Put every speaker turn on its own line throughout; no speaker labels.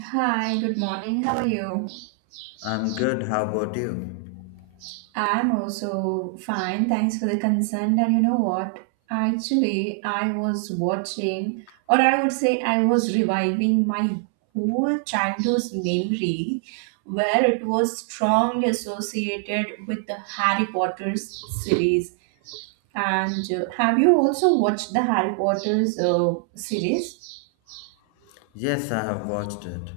Hi, good morning. How are you?
I'm good. How about you?
I'm also fine. Thanks for the concern. And you know what? Actually, I was watching, or I would say, I was reviving my whole childhood's memory where it was strongly associated with the Harry Potter's series. And Have you also watched the Harry Potter's series?
Yes, I have watched it.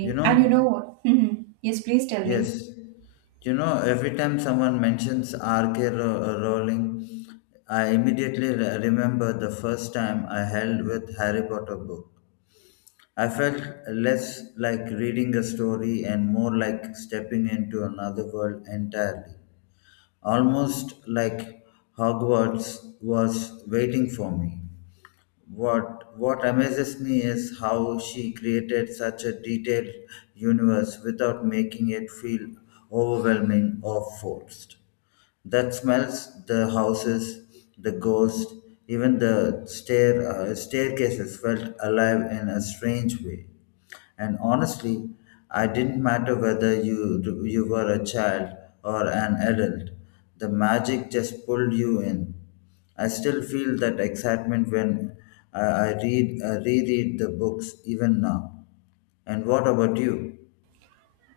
You
And you know
know,
what? Yes, please tell me.
yes. You know, every time someone mentions Rowling, I immediately remember the first time I held with Harry Potter book. I felt less like reading a story and more like stepping into another world entirely. Almost like Hogwarts was waiting for me. What amazes me is how she created such a detailed universe without making it feel overwhelming or forced. That smells the houses, the ghost, even the staircases felt alive in a strange way. And honestly, I didn't matter whether you were a child or an adult. The magic just pulled you in. I still feel that excitement when I read reread the books even now. And what about you?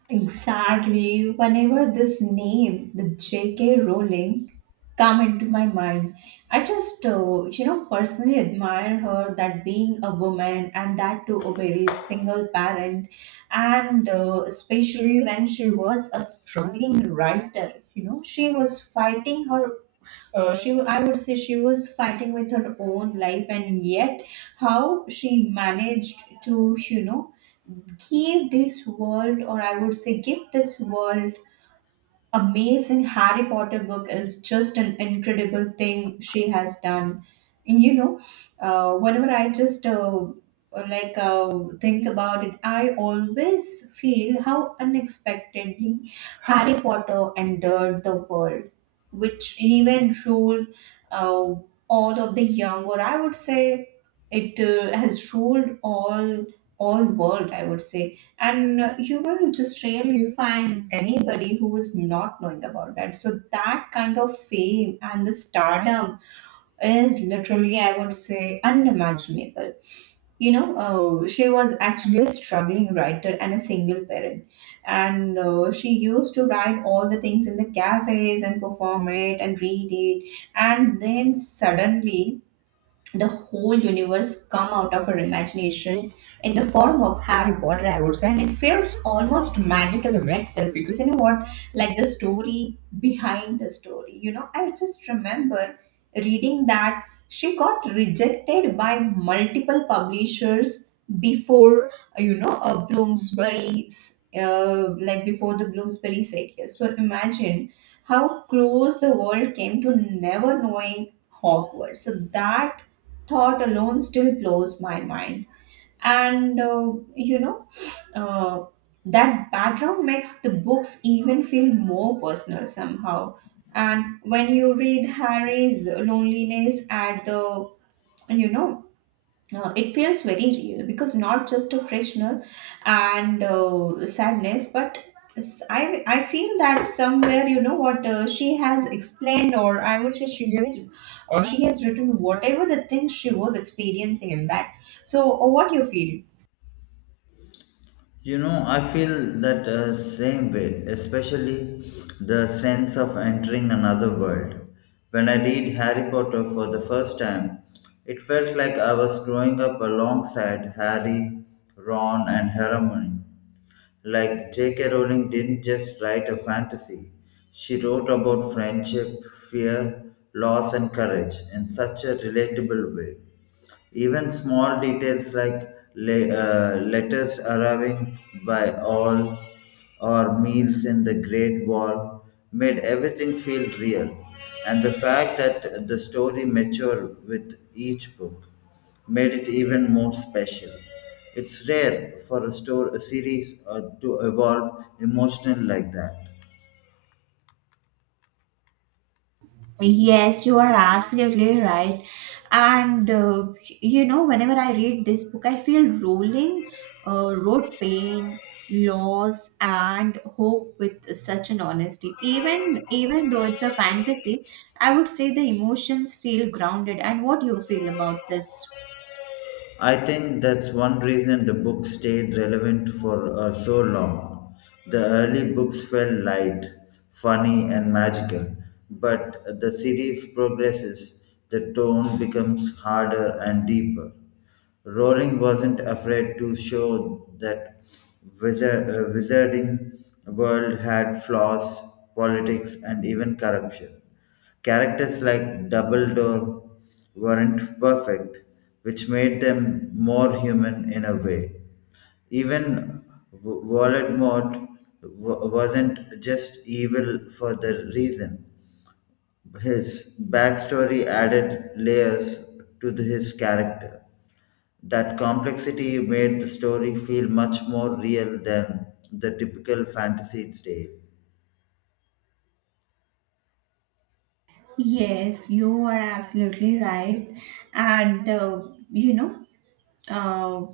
Exactly. Whenever this name, the J.K. Rowling, come into my mind, I just, you know, personally admire her that being a woman and that to a very single parent, and especially when she was a struggling writer. You know, she was fighting her. She, I would say, she was fighting with her own life, and yet how she managed to, you know, give this world or I would say give this world amazing Harry Potter book is just an incredible thing she has done. And you know, whenever I just like uh, think about it, I always feel how unexpectedly Harry Potter entered the world, which even ruled uh, all of the young, or I would say it has ruled all world, I would say. And You will just really find anybody who is not knowing about that. So that kind of fame and the stardom is literally, I would say, unimaginable. You know, she was actually a struggling writer and a single parent, and she used to write all the things in the cafes and perform it and read it, and then suddenly the whole universe come out of her imagination in the form of Harry Potter, I would say. And it feels almost magical in itself, because you know what? Like the story behind the story, you know, I just remember reading that she got rejected by multiple publishers before, you know, a Bloomsbury, like before the Bloomsbury said yes. So imagine how close the world came to never knowing Hogwarts. So that thought alone still blows my mind. And uh, you know, uh, that background makes the books even feel more personal somehow. And when you read Harry's loneliness at the, you know, it feels very real because not just a frictional and sadness, but I, feel that somewhere, you know what, she has explained, or I would say she has written whatever the things she was experiencing in that. So what you feel?
You know, I feel that same way, especially the sense of entering another world. When I read Harry Potter for the first time, it felt like I was growing up alongside Harry, Ron, and Hermione. Like J.K. Rowling didn't just write a fantasy, she wrote about friendship, fear, loss, and courage in such a relatable way. Even small details like letters arriving by all or meals in the Great Wall made everything feel real. And the fact that the story matured with each book made it even more special. It's rare for a series to evolve emotional like that.
Yes, you are absolutely right. And You know, whenever I read this book, I feel rolling road pain, loss, and hope with such an honesty. Even though it's a fantasy, I would say the emotions feel grounded. And what do you feel about this?
I think that's one reason the book stayed relevant for so long. The early books felt light, funny, and magical, but the series progresses, the tone becomes harder and deeper. Rowling wasn't afraid to show that wizarding world had flaws, politics, and even corruption. Characters like Dumbledore weren't perfect, which made them more human in a way. Even Voldemort wasn't just evil for the reason. His backstory added layers to his character. That complexity made the story feel much more real than the typical fantasy tale.
Yes, you are absolutely right. And uh, you know, uh,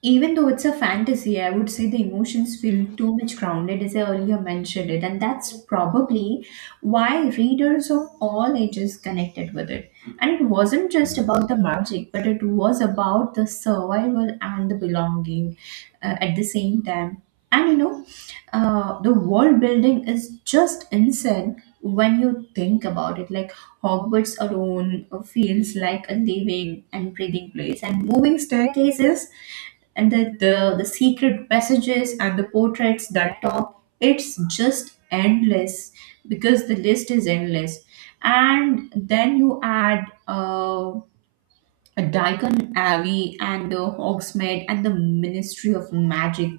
Even though it's a fantasy, I would say the emotions feel too much grounded, as I earlier mentioned it, and that's probably why readers of all ages connected with it. And it wasn't just about the magic, but it was about the survival and the belonging at the same time. And you know, the world building is just insane when you think about it. Like Hogwarts alone feels like a living and breathing place, and moving staircases and the secret passages and the portraits that top it's just endless because the list is endless. And then you add Daikon Abbey and the Hogsmeade and the Ministry of Magic.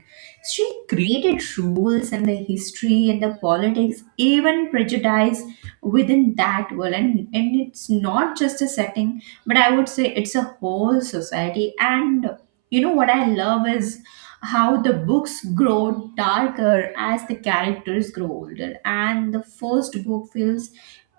She created rules and the history and the politics, even prejudice within that world. And it's not just a setting, but I would say it's a whole society. And you know what I love is how the books grow darker as the characters grow older. And the first book feels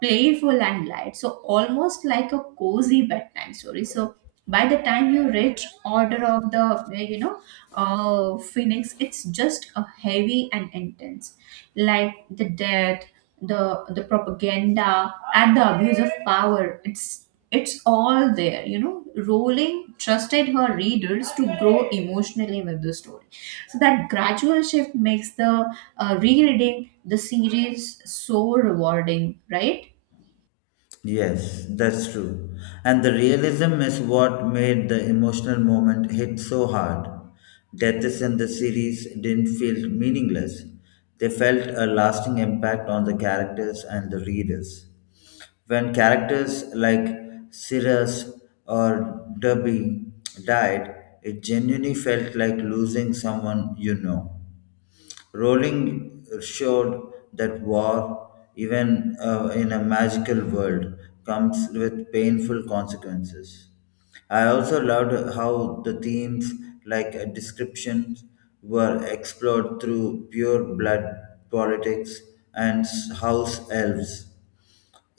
playful and light, So almost like a cozy bedtime story. So by the time you reach Order of the you know Phoenix, it's just a heavy and intense, like the death, the propaganda and the abuse of power, it's all there. You know, Rowling trusted her readers to grow emotionally with the story, so that gradual shift makes the rereading the series so rewarding, right?
Yes, that's true. And the realism is what made the emotional moment hit so hard. Deaths in the series didn't feel meaningless, they felt a lasting impact on the characters and the readers. When characters like Cyrus or Derby died, it genuinely felt like losing someone you know. Rowling showed that war, even in a magical world, comes with painful consequences. I also loved how the themes like descriptions were explored through pure blood politics and house elves.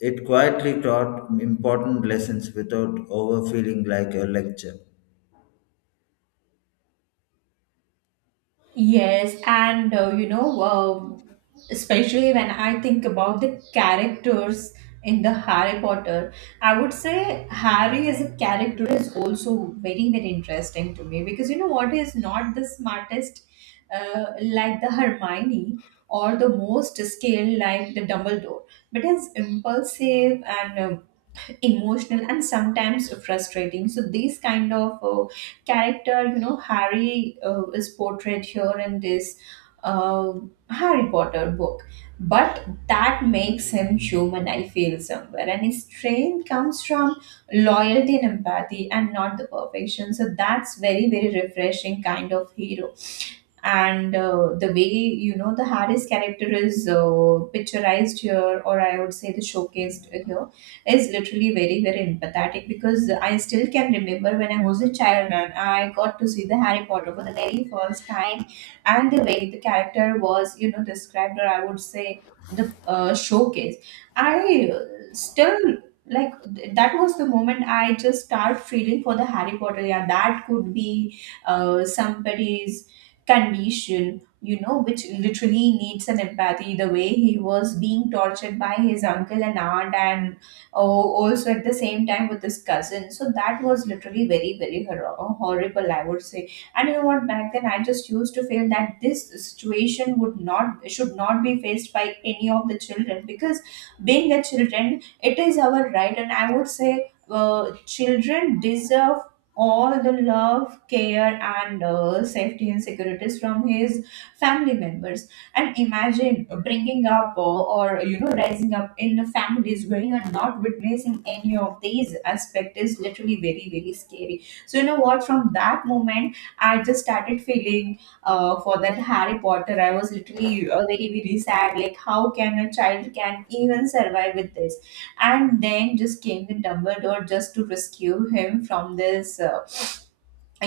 It quietly taught important lessons without overfeeling like a lecture.
Yes, and especially when I think about the characters in the Harry Potter, I would say Harry as a character is also very, very interesting to me, because you know what, he is not the smartest, like the Hermione, or the most skilled like the Dumbledore, but he's impulsive and emotional and sometimes frustrating. So these kind of character, you know, Harry is portrayed here in this uh, Harry Potter book. But that makes him human, I feel somewhere, and his strength comes from loyalty and empathy and not the perfection. So that's very, very refreshing kind of hero. And the way, you know, the Harris character is picturized here, or I would say the showcased here, is literally very, very empathetic. Because I still can remember when I was a child and I got to see the Harry Potter for the very first time, and the way the character was, you know, described, or I would say the showcase, I still, like th- that was the moment I just start feeling for the Harry Potter. Yeah, that could be somebody's condition, you know, which literally needs an empathy. The way he was being tortured by his uncle and aunt, and oh, also at the same time with his cousin. So that was literally very, very horrible, I would say. And you know what? Back then, I just used to feel that this situation would not, should not be faced by any of the children, because being a children, it is our right, and I would say. Children deserve all the love, care, and safety and securities from his family members. And imagine bringing up or, you know, rising up in families where you are not witnessing any of these aspects is literally very, very scary. So you know what? From that moment, I just started feeling for that Harry Potter. I was literally very, very sad. Like how can a child can even survive with this? And then just came the Dumbledore just to rescue him from this, uh,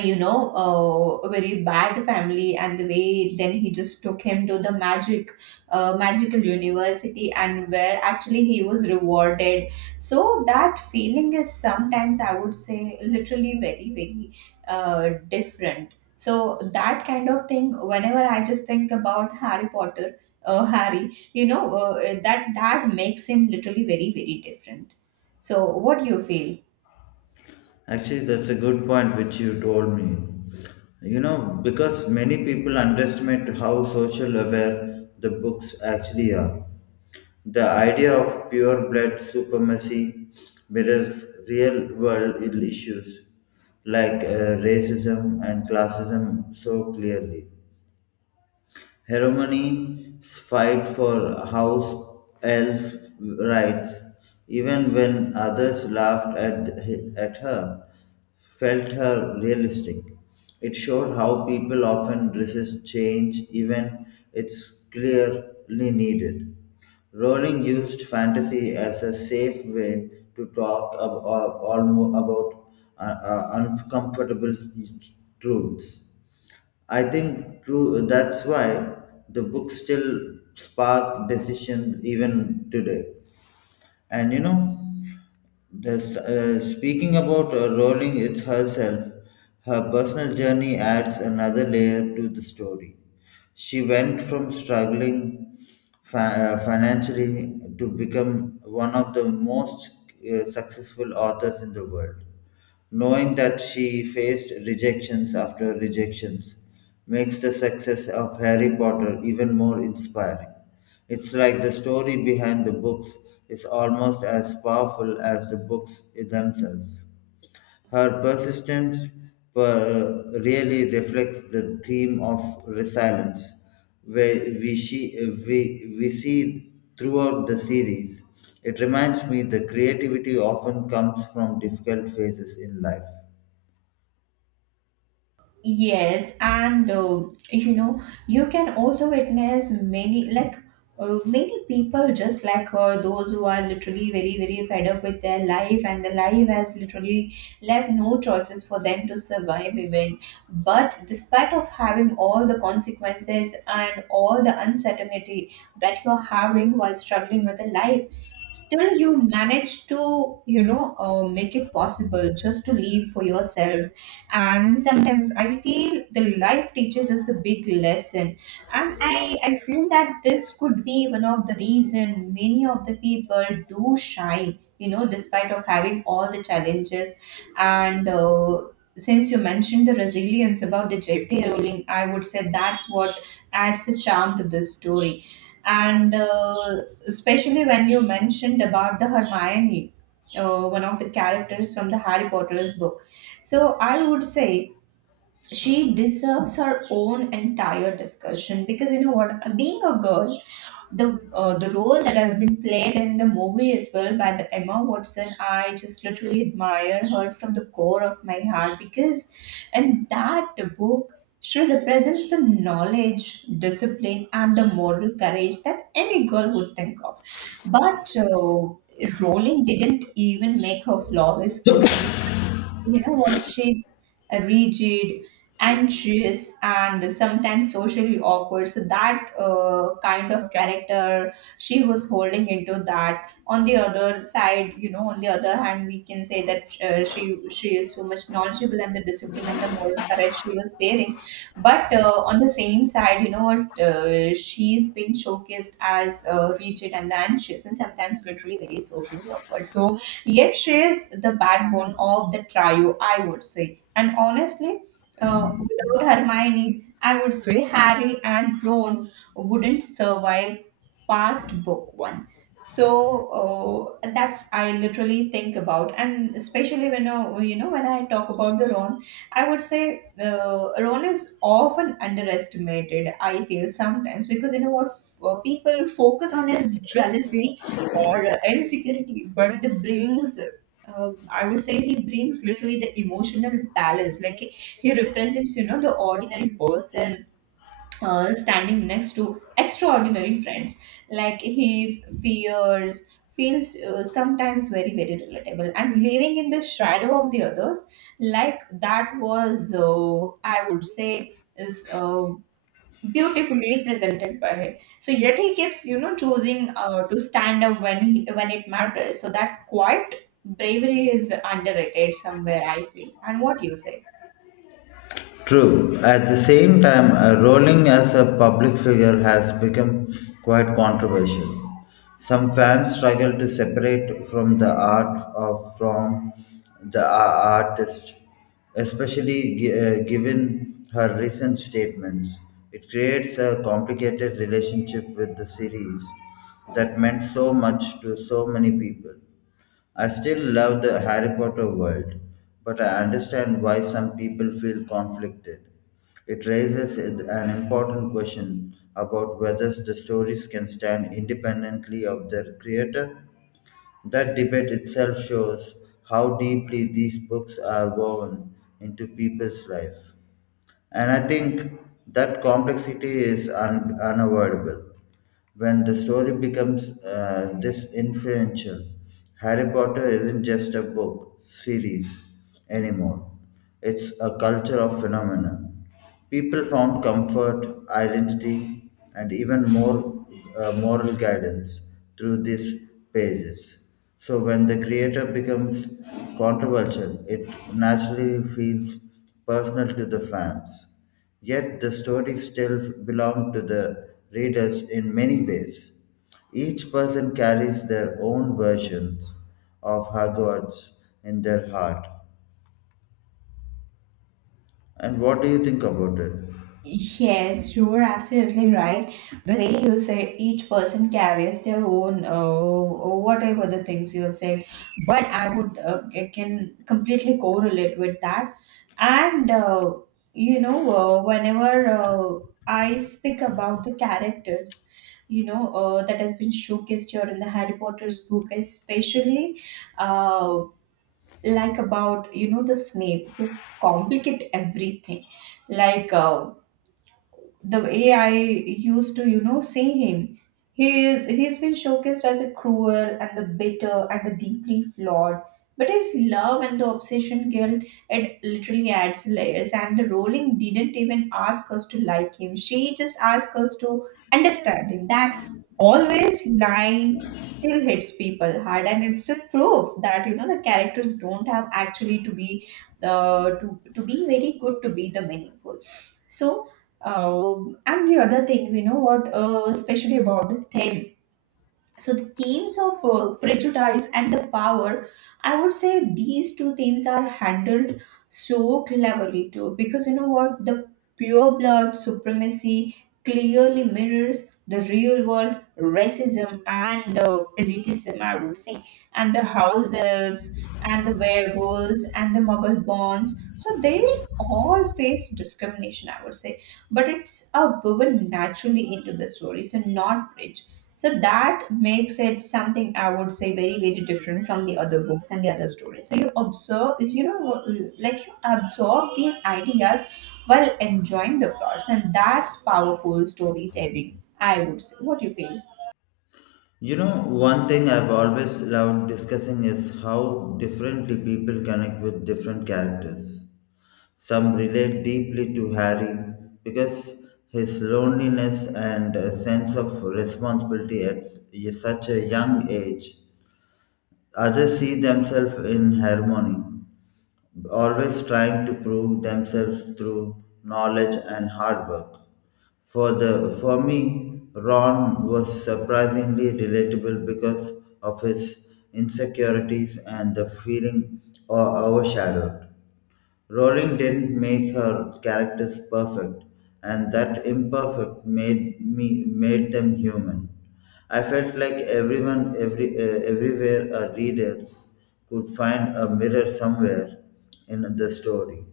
you know, uh, a very bad family, and the way then he just took him to the magic, magical university, and where actually he was rewarded. So that feeling is sometimes, I would say, literally very, very different. So that kind of thing, whenever I just think about Harry Potter, Harry, you know, that makes him literally very, very different. So what do you feel?
Actually, that's a good point which you told me. You know, because many people underestimate how social aware the books actually are. The idea of pure blood supremacy mirrors real world issues like racism and classism so clearly. Hermione's fight for house elf rights, even when others laughed at her, felt her realistic. It showed how people often resist change even it's clearly needed. Rowling used fantasy as a safe way to talk about uncomfortable truths. I think true. That's why the book still spark decisions even today. And you know, the speaking about Rowling it's herself, her personal journey adds another layer to the story. She went from struggling financially to become one of the most successful authors in the world. Knowing that she faced rejections after rejections makes the success of Harry Potter even more inspiring. It's like the story behind the books is almost as powerful as the books themselves. Her persistence really reflects the theme of resilience, where we see throughout the series. It reminds me the creativity often comes from difficult phases in life.
Yes, and you can also witness many like many people just like her, those who are literally very, very fed up with their life, and the life has literally left no choices for them to survive even. But despite of having all the consequences and all the uncertainty that you're having while struggling with the life, still you manage to, you know, make it possible just to live for yourself. And sometimes I feel the life teaches us the big lesson, and I feel that this could be one of the reason many of the people do shine, you know, despite of having all the challenges. And since you mentioned the resilience about the JP Rolling, I would say that's what adds a charm to this story. And especially when you mentioned about the Hermione, one of the characters from the Harry Potter's book, so I would say she deserves her own entire discussion. Because you know what, being a girl, the role that has been played in the movie as well by the Emma Watson, I just literally admire her from the core of my heart, because, and that book, she represents the knowledge, discipline, and the moral courage that any girl would think of. But Rowling didn't even make her flawless either. You know what, she's rigid, anxious, and sometimes socially awkward. So that kind of character she was holding into that. On the other side, you know, on the other hand, we can say that she is so much knowledgeable, and the discipline and the moral courage she was bearing. But on the same side, you know what, she's been showcased as rigid and the anxious, and sometimes literally very socially awkward. So yet she is the backbone of the trio, I would say. And honestly, without Hermione, I would say Harry and Ron wouldn't survive past book one. So that's I literally think about. And especially when, you know, when I talk about the Ron, I would say Ron is often underestimated. I feel sometimes because people focus on his jealousy or insecurity but the brings I would say he brings literally the emotional balance like he represents you know the ordinary person standing next to extraordinary friends like his fears feels sometimes very very relatable and living in the shadow of the others like that was I would say is beautifully presented by him. So yet he keeps you know choosing to stand up when it matters, so that quiet bravery is underrated somewhere, I feel. And what you say?
True. At the same time, Rowling as a public figure has become quite controversial. Some fans struggle to separate from the art of from the a- artist, especially given her recent statements. It creates a complicated relationship with the series that meant so much to so many people. I still love the Harry Potter world, but I understand why some people feel conflicted. It raises an important question about whether the stories can stand independently of their creator. That debate itself shows how deeply these books are woven into people's life. And I think that complexity is unavoidable. When the story becomes this influential, Harry Potter isn't just a book series anymore. It's a culture of phenomenon. People found comfort, identity, and even more moral guidance through these pages. So when the creator becomes controversial, it naturally feels personal to the fans. Yet the stories still belong to the readers in many ways. Each person carries their own versions of Hogwarts in their heart. And what do you think about it?
Yes, you are absolutely right. The way you said each person carries their own, or whatever the things you have said, but I can completely correlate with that. And you know, whenever I speak about the characters, you know, that has been showcased here in the Harry Potter's book, especially uh, like about you know the Snape who complicate everything, like. Uh, the way I used to, you know, see him. He's been showcased as a cruel and the bitter and the deeply flawed. But his love and the obsession guilt, it literally adds layers. And the Rowling didn't even ask us to like him. She just asked us to understand him. That always line still hits people hard, and it's a proof that you know the characters don't have actually to be to be very good to be the meaningful. So and the other thing, we know what, especially about the thin, so the themes of prejudice and the power, I would say these two themes are handled so cleverly too, because you know what the pure blood supremacy clearly mirrors the real world racism and elitism, I would say, and the house elves and the werewolves and the muggle bonds. So they all face discrimination, I would say, but it's a woven naturally into the story, so not bridge, so that makes it something I would say very, very different from the other books and the other stories. So you observe, you know, like you absorb these ideas while enjoying the plots, and that's powerful storytelling, I would say. What do you feel?
You know, one thing I've always loved discussing is how differently people connect with different characters. Some relate deeply to Harry because his loneliness and sense of responsibility at such a young age. Others see themselves in harmony, always trying to prove themselves through knowledge and hard work. For me, Ron was surprisingly relatable because of his insecurities and the feeling overshadowed. Rowling didn't make her characters perfect, and that imperfect made them human. I felt like everyone, every everywhere, our readers could find a mirror somewhere in the story.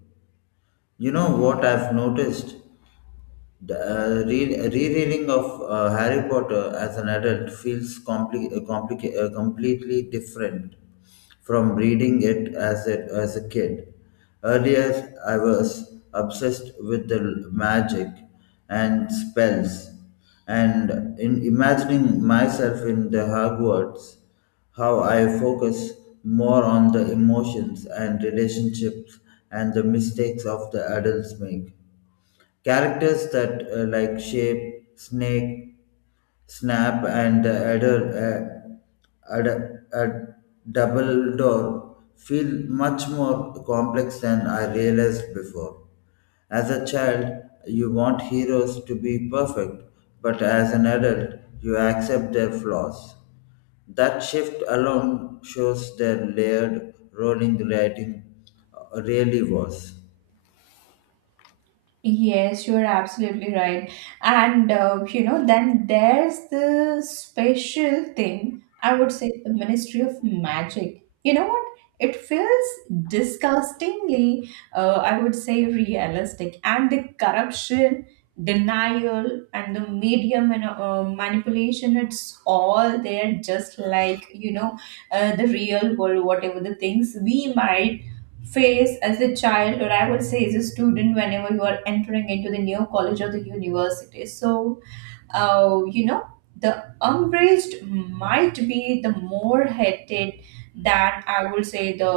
You know what I've noticed? The rereading of Harry Potter as an adult feels completely different from reading it as as a kid. Earlier, I was obsessed with the magic and spells, and in imagining myself in the Hogwarts, how I focus more on the emotions and relationships and the mistakes of the adults make. Characters that like Snap, and uh, Adder, Double Door feel much more complex than I realized before. As a child, you want heroes to be perfect, but as an adult, you accept their flaws. That shift alone shows their layered role in the writing really was.
Yes, you are absolutely right. And You know, then there's the special thing, I would say the Ministry of Magic. You know what? It feels disgustingly, I would say, realistic. And the corruption, denial, and the manipulation, it's all there, just like, you know, the real world, whatever the things we might phase as a child, or I would say as a student whenever you are entering into the new college or the university. So you know, the umbraged might be the more hated than I would say the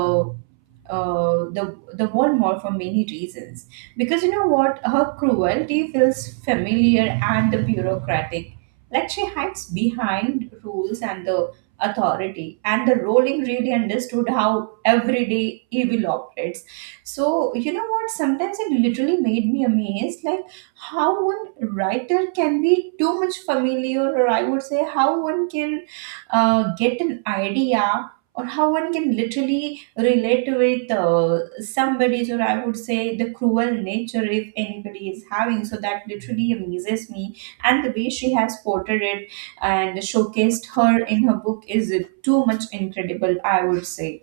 uh, the the world more for many reasons. Because you know what, her cruelty feels familiar and the bureaucratic. Like she hides behind rules and the authority. And the Rowling really understood how everyday evil operates. So you know what? Sometimes it literally made me amazed, like how one writer can be too much familiar, or I would say how one can get an idea, or how one can literally relate with somebody's, or I would say the cruel nature if anybody is having. So that literally amazes me, and the way she has portrayed it and showcased her in her book is too much incredible, I would say.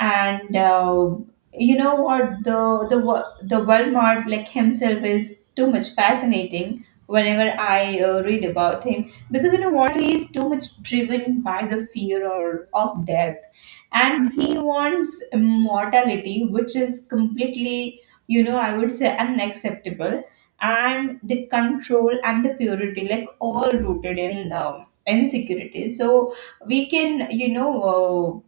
And You know what, the Walmart like himself is too much fascinating whenever I read about him, because you know what, he is too much driven by the fear or of death, and he wants immortality, which is completely, you know, I would say unacceptable. And the control and the purity like all rooted in insecurity. So we can, you know,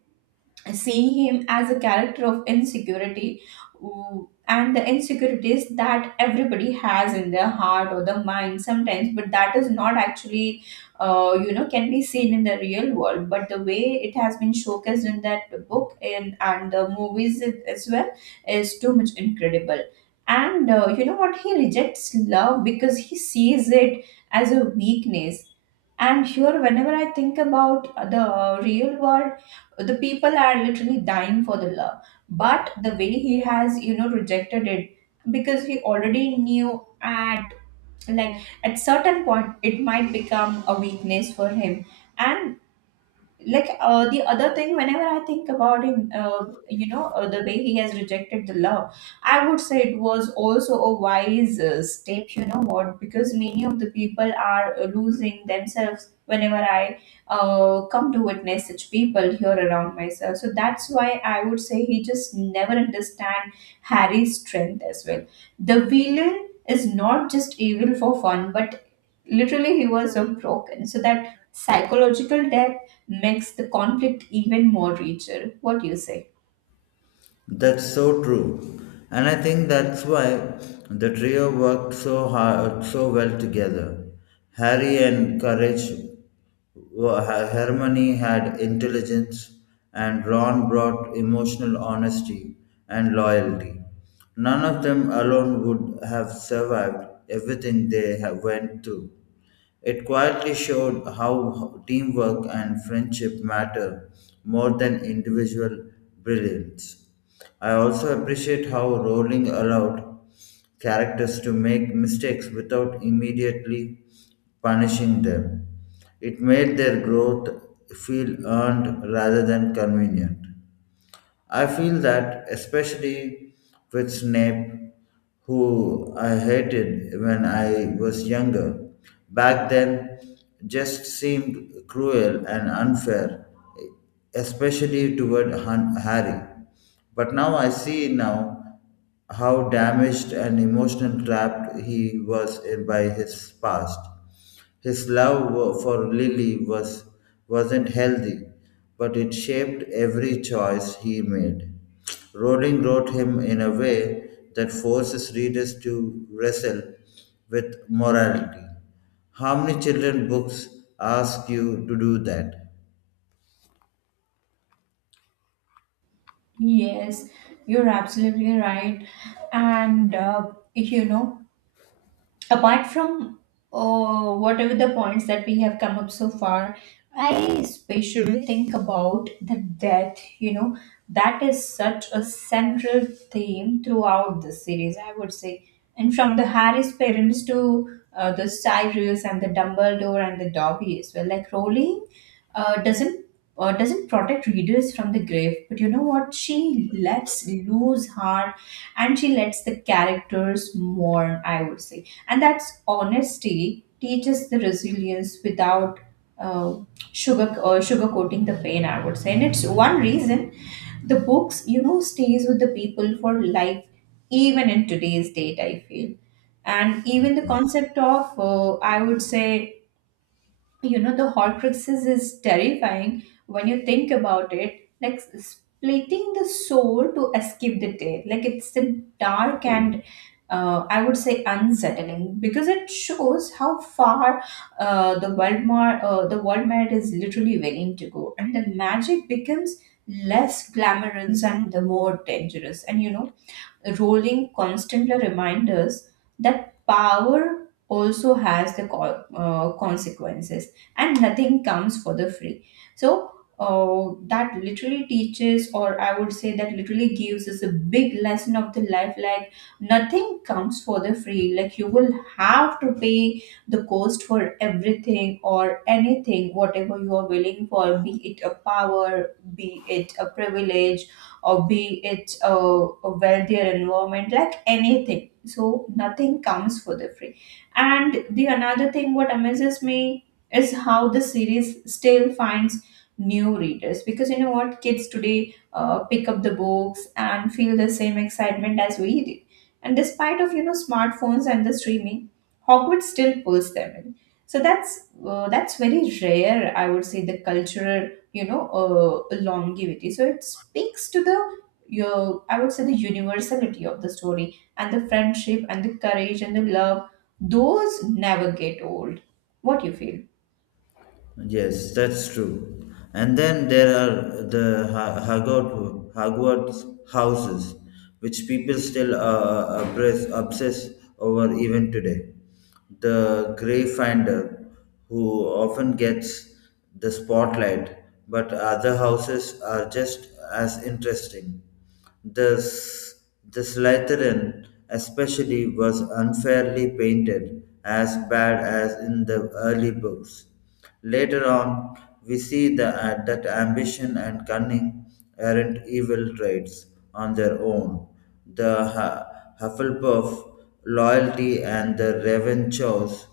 seeing him as a character of insecurity, and the insecurities that everybody has in their heart or the mind sometimes, but that is not actually, you know, can be seen in the real world, but the way it has been showcased in that book and the movies as well is too much incredible. And You know what, he rejects love because he sees it as a weakness. And here whenever I think about the real world, the people are literally dying for the love, but the way he has, you know, rejected it, because he already knew at, like, at certain point it might become a weakness for him. And like, the other thing whenever I think about him, you know, the way he has rejected the love, I would say it was also a wise step, you know what, because many of the people are losing themselves whenever I come to witness such people here around myself. So that's why I would say he just never understand Harry's strength as well. The villain is not just evil for fun, but literally he was so broken, so that psychological depth makes the conflict even more richer. What do you say?
That's so true. And I think that's why the trio worked so hard, so well together. Harry and Courage, were- Ha- Hermione had intelligence, and Ron brought emotional honesty and loyalty. None of them alone would have survived everything they have went through. It quietly showed how teamwork and friendship matter more than individual brilliance. I also appreciate how Rowling allowed characters to make mistakes without immediately punishing them. It made their growth feel earned rather than convenient. I feel that especially with Snape, who I hated when I was younger. Back then, just seemed cruel and unfair, especially toward Harry. But now I see now how damaged and emotional trapped he was by his past. His for Lily wasn't healthy, but it shaped every choice he made. Rowling wrote him in a way that forces readers to wrestle with morality. How many children's books ask you to do that?
Yes, you're absolutely right. And You know, apart from whatever the points that we have come up so far, I especially think about the death, you know, that is such a central theme throughout the series, I would say. And from the Harry's parents to the Cyrus and the Dumbledore and the Dobby as well, like Rowling uh, doesn't doesn't protect readers from the grave, but you know what, she lets loose her and she lets the characters mourn, I would say. And that's honesty teaches the resilience without uh, sugarcoating the pain, I would say. And it's one reason the books, you know, stays with the people for life, even in today's date, I feel. And even the concept of, I would say, you know, the horcruxes is terrifying when you think about it, like splitting the soul to escape the day, like it's the dark and I would say unsettling, because it shows how far the world merit is literally willing to go, and the magic becomes less glamorous and the more dangerous. And you know, Rolling constantly reminds us that power also has the consequences, and nothing comes for the free. So, that literally teaches, or I would say that literally gives us a big lesson of the life, like nothing comes for the free. Like, you will have to pay the cost for everything or anything, whatever you are willing for, be it a power, be it a privilege, or be it a wealthier environment, like anything. So nothing comes for the free. And the another thing what amazes me is how the series still finds new readers, because you know what, kids today pick up the books and feel the same excitement as we did. And despite of, you know, smartphones and the streaming, Hogwarts still pulls them in. So that's very rare, I would say, the cultural, you know, longevity. So it speaks to the your, I would say, the universality of the story, and the friendship and the courage and the love, those never get old. What you feel?
Yes, that's true. And then there are the Hogwarts houses, which people still obsess over even today. The Greyfinder, who often gets the spotlight, but other houses are just as interesting. The, S- the Slytherin, especially, was unfairly painted as bad as in the early books. Later on, we see that ambition and cunning aren't evil traits on their own. The Hufflepuff loyalty and the Ravenchaw's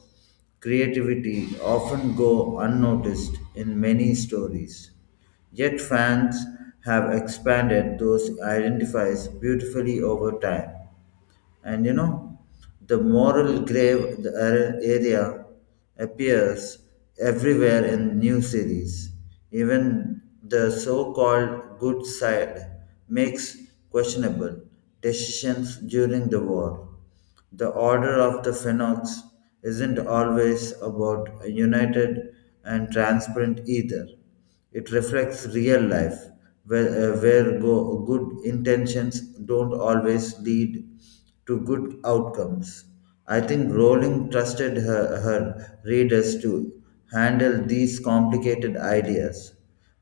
creativity often go unnoticed in many stories. Yet fans have expanded those identifies beautifully over time. And you know, the moral grave area appears everywhere in new series. Even the so-called good side makes questionable decisions during the war. The order of the phenox isn't always about a united and transparent either. It reflects real life, good intentions don't always lead to good outcomes. I think Rowling trusted her readers to handle these complicated ideas.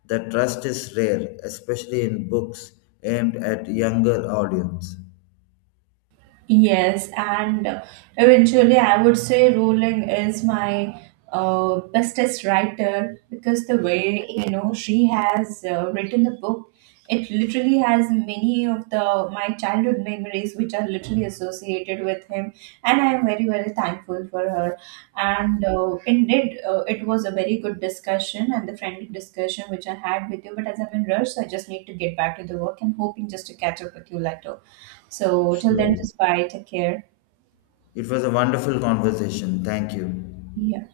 The trust is rare, especially in books aimed at younger audience.
Yes, and eventually I would say Rowling is my bestest writer, because the way you know she has written the book, it literally has many of the my childhood memories which are literally associated with him, and I am very very thankful for her. And indeed It was a very good discussion and the friendly discussion which I had with you, but as I'm in rush, so I just need to get back to the work and hoping just to catch up with you later. So till then,
Sure.
just bye, take care.
It was a wonderful conversation. Thank you.
Yeah.